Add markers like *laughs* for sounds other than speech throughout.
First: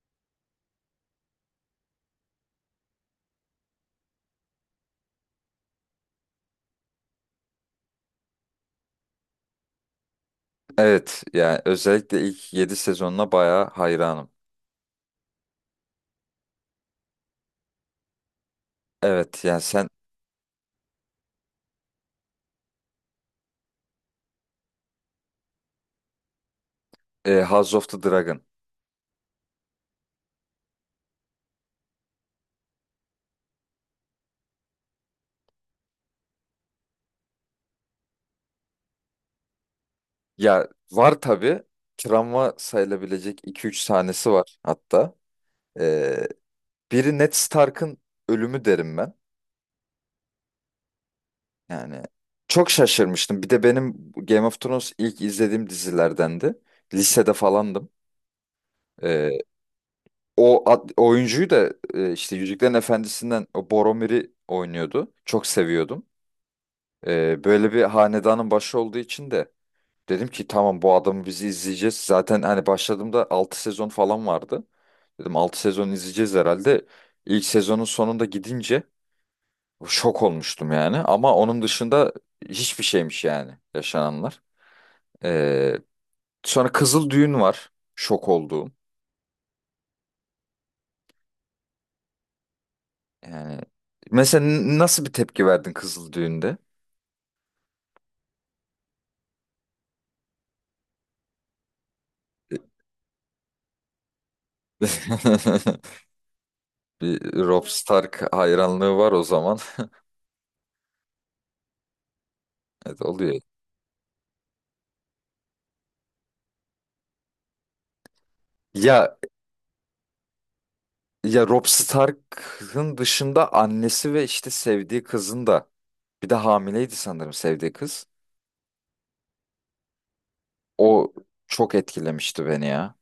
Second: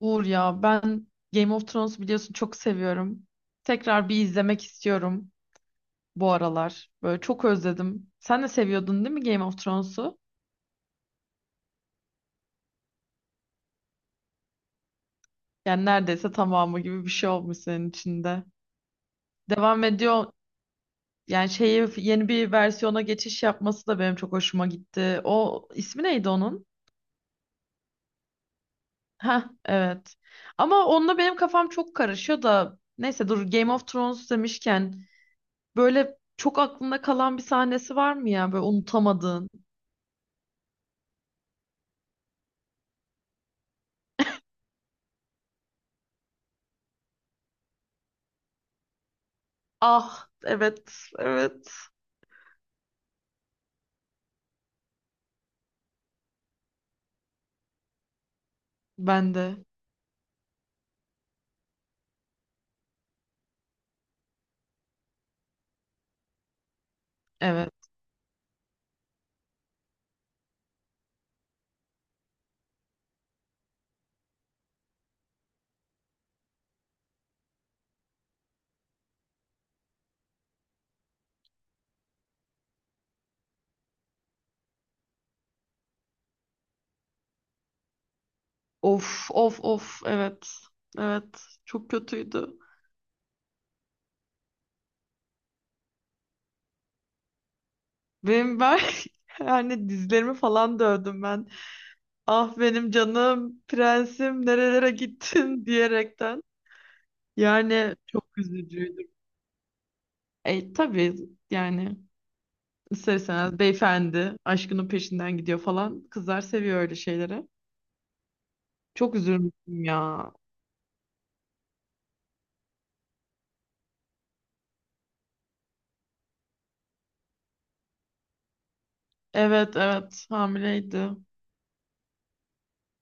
Uğur ya ben Game of Thrones biliyorsun çok seviyorum. Tekrar bir izlemek istiyorum bu aralar. Böyle çok özledim. Sen de seviyordun değil mi Game of Thrones'u? Evet yani özellikle ilk 7 sezonuna bayağı hayranım. Yani neredeyse tamamı gibi bir şey olmuş senin içinde. Evet yani Devam sen. ediyor. Yani şeyi yeni bir versiyona geçiş yapması da benim çok hoşuma gitti. O ismi neydi onun? House of the Dragon. Ha evet. Ama onunla benim kafam çok karışıyor da neyse dur Game of Thrones demişken böyle çok aklında kalan bir sahnesi var mı ya böyle unutamadığın? Ya var tabii, travma sayılabilecek iki üç sahnesi var hatta. E, Biri Ned Stark'ın ölümü derim ben. Ah, evet, evet, Yani çok şaşırmıştım. Bir de benim Game of Thrones ilk izlediğim dizilerdendi. Lisede falandım. ben E, de, Oyuncuyu da işte Yüzüklerin Efendisi'nden o Boromir'i oynuyordu. Çok seviyordum. Evet. Böyle bir hanedanın başı olduğu için de dedim ki tamam bu adamı bizi izleyeceğiz. Zaten hani başladığımda 6 sezon falan vardı. Dedim 6 sezon izleyeceğiz herhalde. İlk sezonun sonunda gidince şok olmuştum yani. Ama onun dışında hiçbir şeymiş yani yaşananlar. Ee, Sonra Kızıl Düğün var. Şok olduğum. Of of of, evet, evet, çok kötüydü. Yani mesela nasıl bir tepki verdin Kızıl Düğün'de? Ben *laughs* yani dizlerimi falan dövdüm ben. Ah benim canım prensim nerelere gittin *laughs* *laughs* diyerekten. Bir Rob Yani Stark çok hayranlığı üzücüydü. var o zaman. *laughs* E tabii, yani Evet, oluyor. isterseniz beyefendi aşkının peşinden gidiyor falan. Kızlar seviyor öyle şeyleri. Çok Ya üzülmüştüm ya. Ya Robb Stark'ın dışında annesi ve işte sevdiği kızın da, bir de hamileydi sanırım sevdiği kız. Evet, evet, hamileydi. O çok etkilemişti beni ya.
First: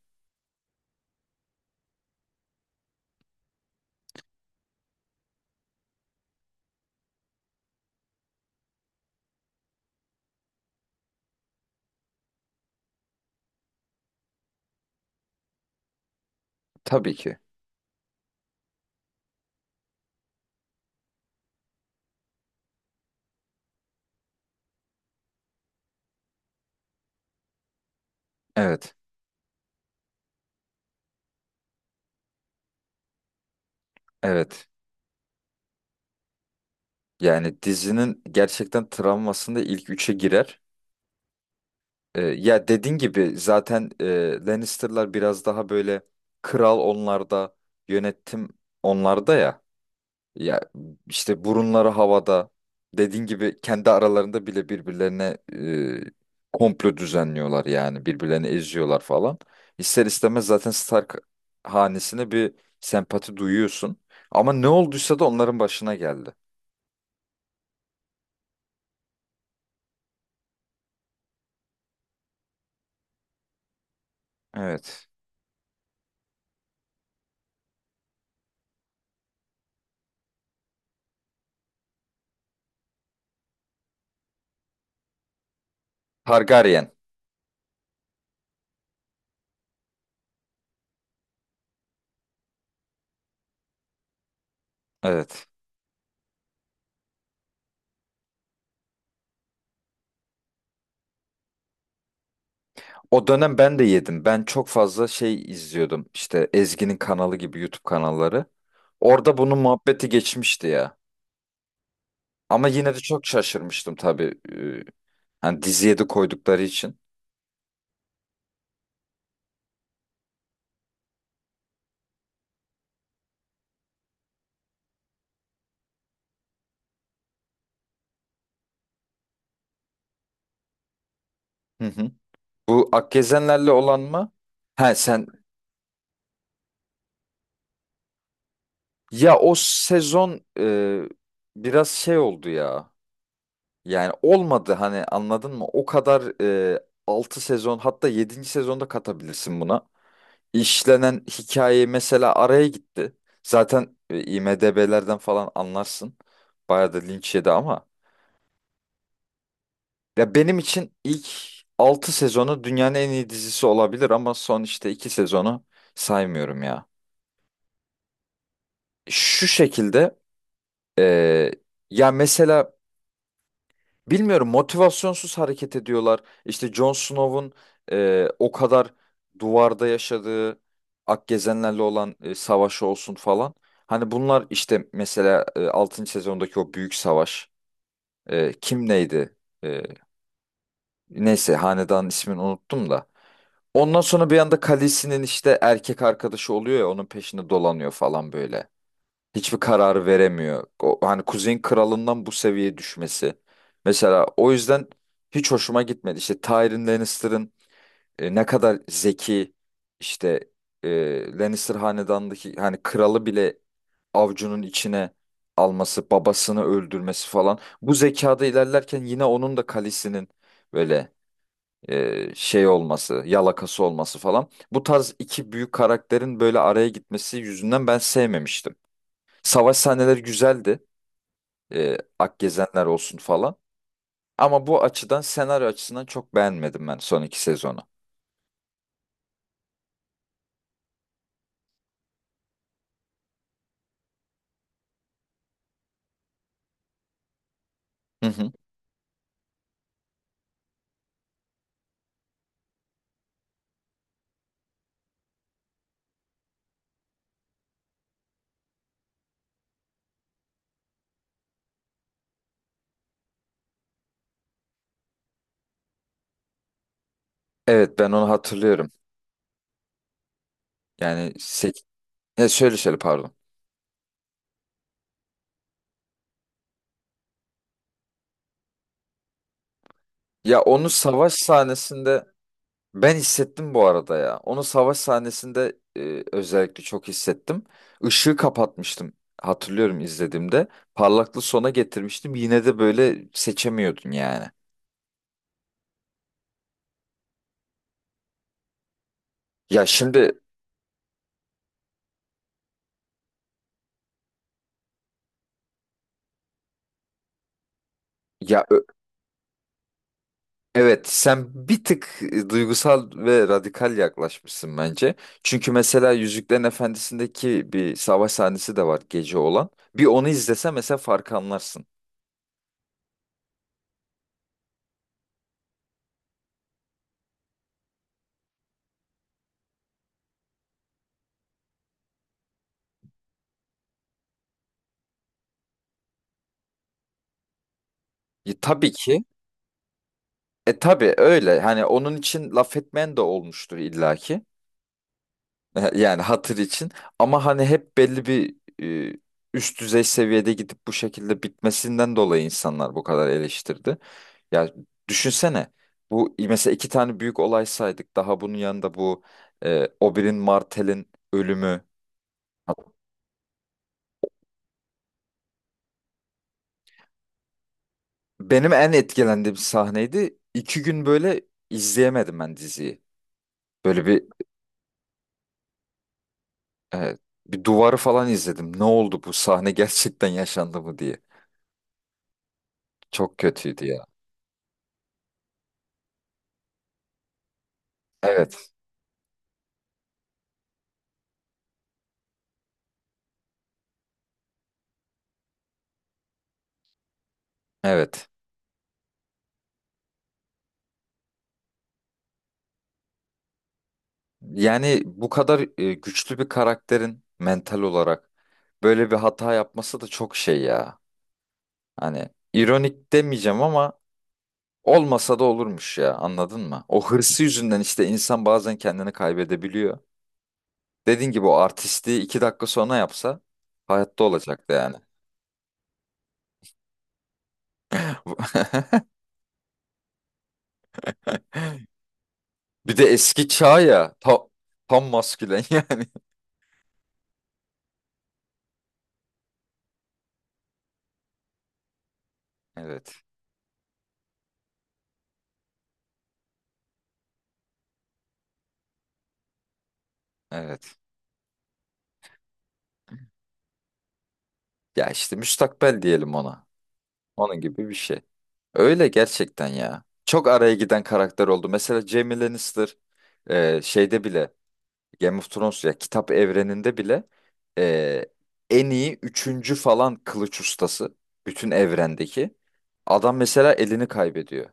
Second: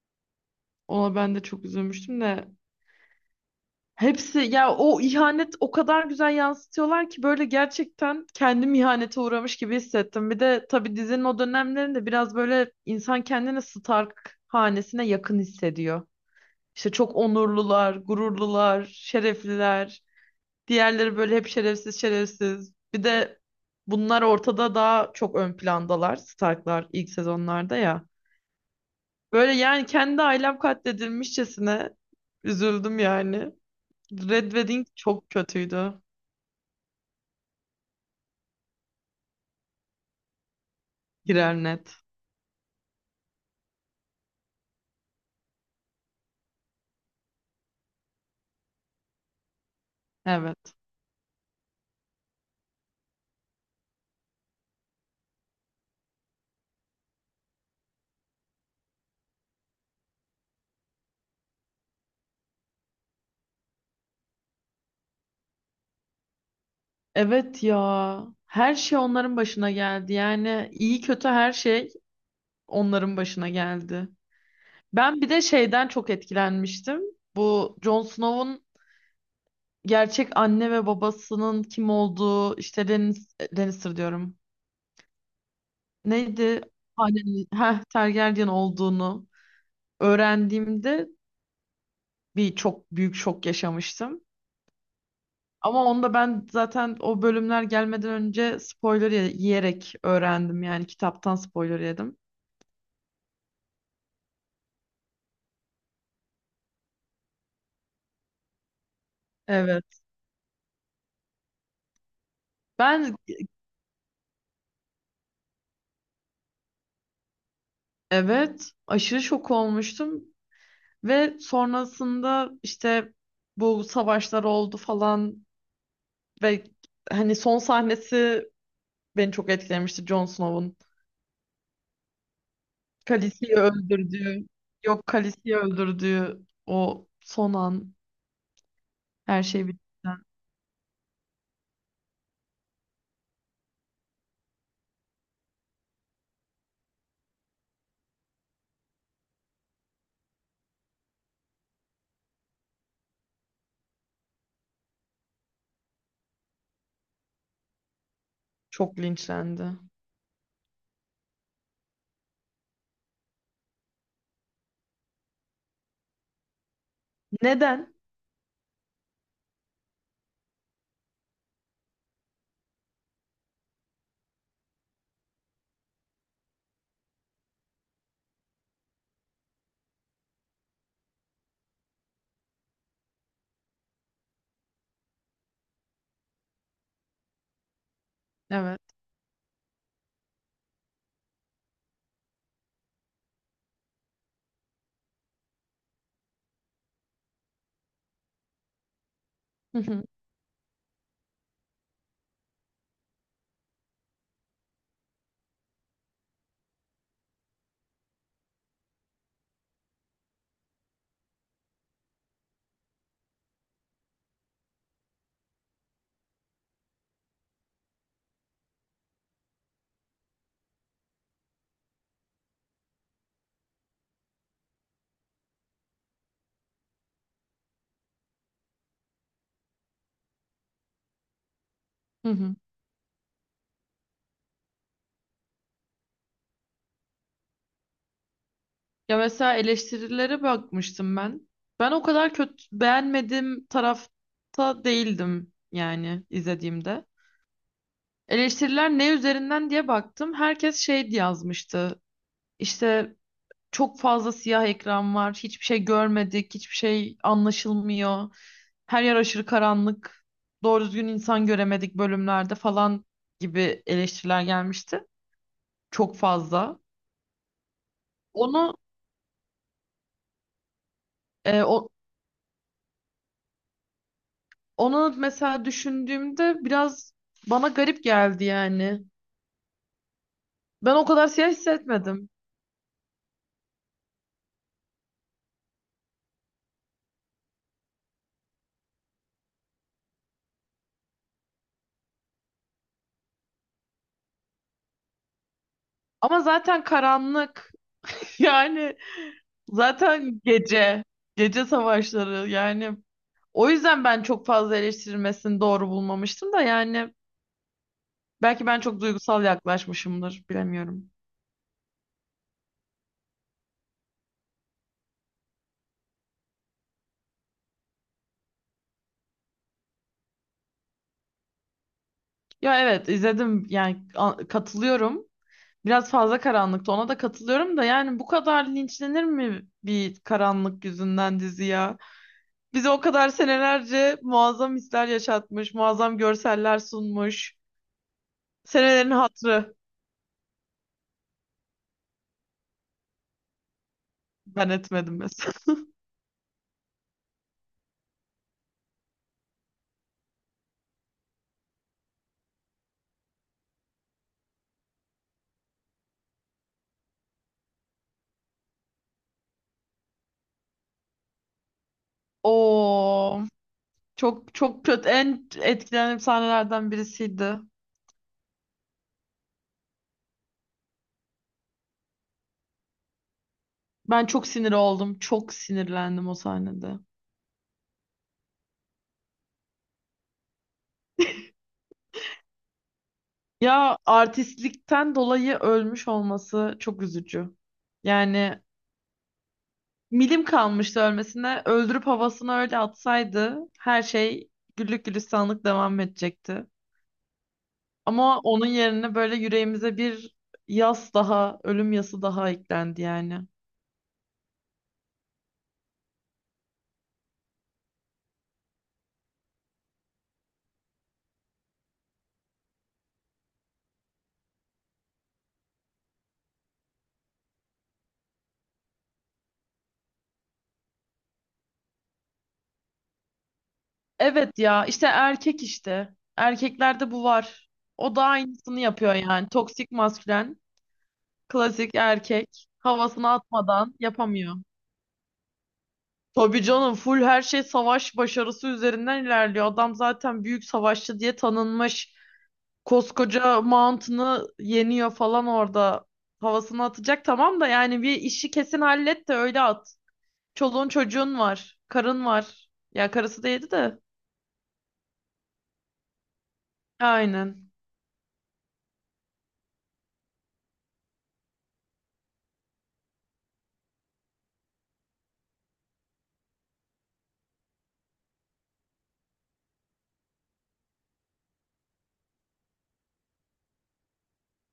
Ona ben de çok üzülmüştüm de hepsi ya, o ihanet o kadar güzel yansıtıyorlar ki böyle gerçekten kendim ihanete uğramış gibi hissettim. Bir de tabii dizinin o dönemlerinde biraz böyle insan kendini Stark hanesine yakın hissediyor. İşte Tabii çok ki. onurlular, gururlular, şerefliler. Diğerleri böyle hep şerefsiz şerefsiz. Bir de bunlar ortada daha çok ön plandalar Starklar ilk sezonlarda ya. Evet. Böyle yani kendi ailem katledilmişçesine üzüldüm yani. Red Evet. Wedding çok kötüydü. Yani dizinin gerçekten travmasında ilk üçe girer. Girer net. Ya dediğin gibi zaten Lannister'lar biraz daha böyle, kral onlarda, yönetim onlarda ya. Ya Evet. işte burunları havada. Dediğin gibi kendi aralarında bile birbirlerine komplo düzenliyorlar yani. Birbirlerini eziyorlar falan. İster istemez zaten Stark hanesine bir sempati duyuyorsun. Ama ne olduysa da onların başına geldi. Evet ya. Her şey onların başına geldi. Yani iyi kötü her şey onların başına geldi. Evet. Ben bir de şeyden çok etkilenmiştim. Bu Jon Snow'un gerçek anne ve babasının kim olduğu, işte Lannister diyorum. Neydi? Targaryen. Hanenin, heh, Targaryen olduğunu öğrendiğimde bir çok büyük şok yaşamıştım. Evet. Ama onu da ben zaten o bölümler gelmeden önce spoiler yiyerek öğrendim. Yani kitaptan spoiler yedim. O dönem ben de yedim. Ben çok fazla şey izliyordum. İşte Ezgi'nin kanalı gibi YouTube kanalları. Orada bunun Evet. muhabbeti geçmişti ya. Ama yine de Ben, çok şaşırmıştım tabii. Hani diziye de koydukları için. evet, aşırı şok olmuştum ve sonrasında işte bu savaşlar oldu falan ve hani son sahnesi beni çok etkilemişti Jon Snow'un. Hı hı. Bu Khaleesi'yi Akgezenlerle olan mı? öldürdüğü, Ha yok sen. Khaleesi'yi öldürdüğü o son an, Ya her o şey bittikten sezon biraz şey oldu ya. Yani olmadı, hani anladın mı? O kadar 6 sezon, hatta yedinci sezonda katabilirsin buna. İşlenen hikaye mesela araya gitti. Zaten IMDb'lerden falan anlarsın. Bayağı da linç yedi ama. çok linçlendi. Ya benim için ilk 6 sezonu dünyanın en iyi dizisi olabilir ama son işte 2 sezonu saymıyorum ya. Neden? Şu şekilde e, ya mesela bilmiyorum, motivasyonsuz hareket ediyorlar. İşte Jon Snow'un o kadar duvarda yaşadığı Akgezenlerle olan savaşı olsun falan. Hani bunlar işte mesela 6. sezondaki o büyük savaş. Evet. Kim neydi? E, Neyse hanedanın ismini unuttum da. Ondan sonra bir anda Khaleesi'nin işte erkek arkadaşı oluyor ya, onun peşinde dolanıyor falan böyle. Hiçbir Hı hı. karar veremiyor. O, hani Kuzey'in kralından bu seviyeye düşmesi. Mesela o yüzden hiç hoşuma gitmedi. İşte Tyrion Lannister'ın ne kadar zeki işte, Lannister hanedanındaki hani kralı bile avcunun içine alması, babasını öldürmesi falan. Bu zekada ilerlerken yine onun da Khaleesi'nin böyle şey olması, yalakası olması falan. Bu tarz iki büyük karakterin böyle araya gitmesi yüzünden ben sevmemiştim. Savaş sahneleri güzeldi. Hı hı. Akgezenler olsun falan. Ama bu açıdan, senaryo açısından çok beğenmedim ben son 2 sezonu. Ya mesela eleştirilere bakmıştım ben. Ben o kadar kötü beğenmediğim tarafta değildim yani izlediğimde. Hı hı. Eleştiriler ne üzerinden diye baktım. Herkes şey diye yazmıştı. İşte çok fazla siyah ekran var. Hiçbir şey görmedik. Hiçbir şey anlaşılmıyor. Her yer aşırı karanlık. Doğru düzgün insan göremedik bölümlerde falan gibi eleştiriler gelmişti. Çok fazla. Evet, ben onu Onu hatırlıyorum. Yani e, o, ya şöyle şöyle, pardon. onu mesela düşündüğümde biraz bana garip geldi yani. Ya onu Ben o kadar savaş siyah sahnesinde hissetmedim. ben hissettim bu arada ya. Onu savaş sahnesinde özellikle çok hissettim. Işığı kapatmıştım. Hatırlıyorum izlediğimde. Parlaklığı sona getirmiştim. Yine de böyle seçemiyordun yani. Ama zaten karanlık. *laughs* Yani Ya şimdi. zaten gece. Gece savaşları yani. O yüzden ben çok fazla eleştirilmesini doğru bulmamıştım da yani. Ya. Belki ben çok duygusal yaklaşmışımdır. Evet, Bilemiyorum. sen bir tık duygusal ve radikal yaklaşmışsın bence. Çünkü mesela Yüzüklerin Efendisi'ndeki bir savaş sahnesi de var gece olan. Bir onu izlese mesela farkı anlarsın. Ya evet izledim yani katılıyorum. Biraz fazla karanlıktı ona da katılıyorum da yani bu kadar linçlenir mi bir karanlık yüzünden dizi ya? Bize o kadar senelerce muazzam hisler yaşatmış, muazzam görseller sunmuş. Tabii Senelerin ki. hatırı, Tabii öyle. Hani onun için laf etmeyen de olmuştur illaki. ben etmedim mesela. *laughs* *laughs* Yani hatır için, ama hani hep belli bir e, üst düzey seviyede gidip bu şekilde bitmesinden dolayı insanlar bu kadar eleştirdi. Ya düşünsene, bu mesela iki tane büyük olay saydık, daha bunun yanında bu Oberyn Martell'in ölümü. Oo, çok çok kötü, en etkilendiğim sahnelerden birisiydi. Benim en etkilendiğim sahneydi. 2 gün böyle izleyemedim ben diziyi. Böyle Ben çok sinir oldum. Çok sinirlendim o sahnede. e, bir duvarı falan izledim. Ne oldu bu sahne, *laughs* gerçekten yaşandı mı diye. Çok kötüydü Ya ya. artistlikten dolayı ölmüş olması çok üzücü. Yani Evet, milim kalmıştı ölmesine. Öldürüp havasına öyle atsaydı her şey güllük gülistanlık devam edecekti. evet. Ama onun yerine böyle yüreğimize bir yas daha, ölüm yası daha eklendi yani. Yani bu kadar güçlü bir karakterin mental olarak böyle bir hata yapması da çok şey ya. Hani ironik demeyeceğim ama olmasa da olurmuş ya, anladın mı? O hırsı yüzünden işte insan bazen kendini kaybedebiliyor. Dediğin gibi o artistliği 2 dakika sonra yapsa hayatta Evet olacaktı ya, yani. işte erkek işte. Erkeklerde bu var. O da aynısını *laughs* yapıyor yani. Toksik maskülen, klasik erkek. Bir de Havasını eski çağ atmadan ya, yapamıyor. tam maskülen yani. *laughs* Tabii canım, full her şey savaş başarısı üzerinden ilerliyor. Adam zaten büyük savaşçı diye tanınmış. Evet, Koskoca Mountain'ı yeniyor falan orada. Havasını atacak tamam da yani bir işi kesin hallet de öyle at. Çoluğun evet, çocuğun var. Karın var. Ya karısı değildi de. ya işte müstakbel diyelim ona. Onun Aynen. gibi bir şey. Öyle gerçekten ya. Çok araya giden karakter oldu. Mesela Jaime Lannister şeyde bile, Game of Thrones ya kitap evreninde bile e, en iyi üçüncü falan kılıç ustası bütün evrendeki. Adam mesela elini kaybediyor.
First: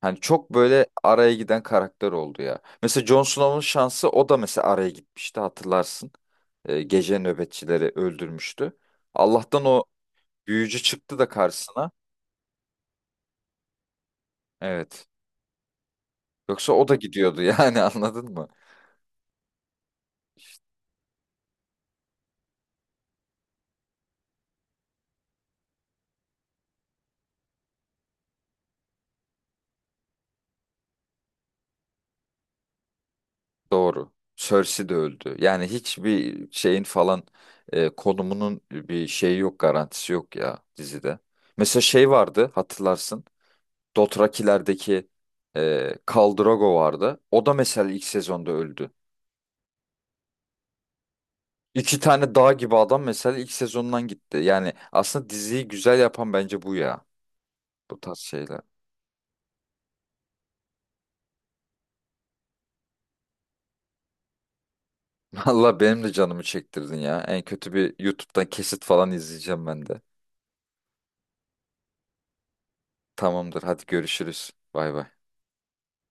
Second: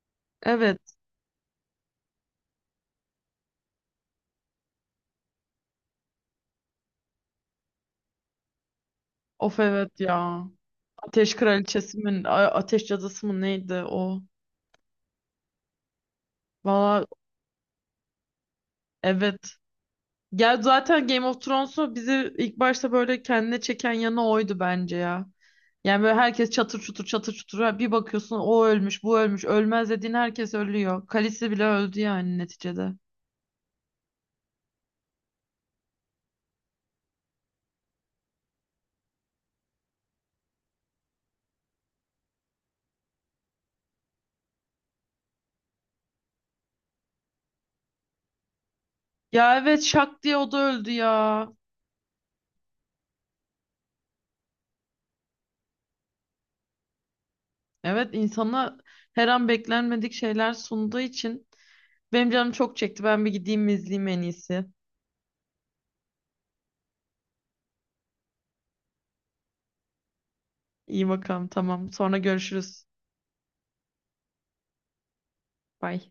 Hani çok Evet. böyle araya giden karakter oldu ya. Mesela Jon Snow'un şansı, o da mesela araya gitmişti, hatırlarsın. Gece nöbetçileri öldürmüştü. Of, Allah'tan o evet ya. büyücü çıktı da Ateş karşısına. Kraliçesi mi? Ateş Cadısı mı neydi o? Evet. Yoksa o da Valla gidiyordu yani, *laughs* anladın mı? evet. Ya zaten Game of Thrones'u bizi ilk başta böyle kendine çeken yanı oydu bence ya. Yani böyle herkes çatır çutur çatır çutur. Bir bakıyorsun o ölmüş bu ölmüş. Ölmez dediğin herkes ölüyor. Khaleesi bile öldü yani neticede. Doğru. Cersei de öldü. Yani hiçbir şeyin falan konumunun bir şeyi yok, garantisi yok ya dizide. Mesela şey vardı, hatırlarsın. Dothraki'lerdeki Khal Drogo vardı. O da mesela ilk sezonda öldü. Ya evet, şak diye o da öldü ya. İki tane dağ gibi adam mesela ilk sezondan gitti. Yani aslında diziyi güzel yapan bence bu ya. Bu Evet, tarz şeyler. insana her an beklenmedik şeyler sunduğu için benim canım çok çekti. Ben bir gideyim izleyeyim en iyisi. *laughs* Valla benim de canımı çektirdin ya. En kötü bir YouTube'dan kesit falan izleyeceğim ben de. İyi bakalım, tamam. Sonra görüşürüz. Tamamdır. Hadi görüşürüz. Bay bay. Bye.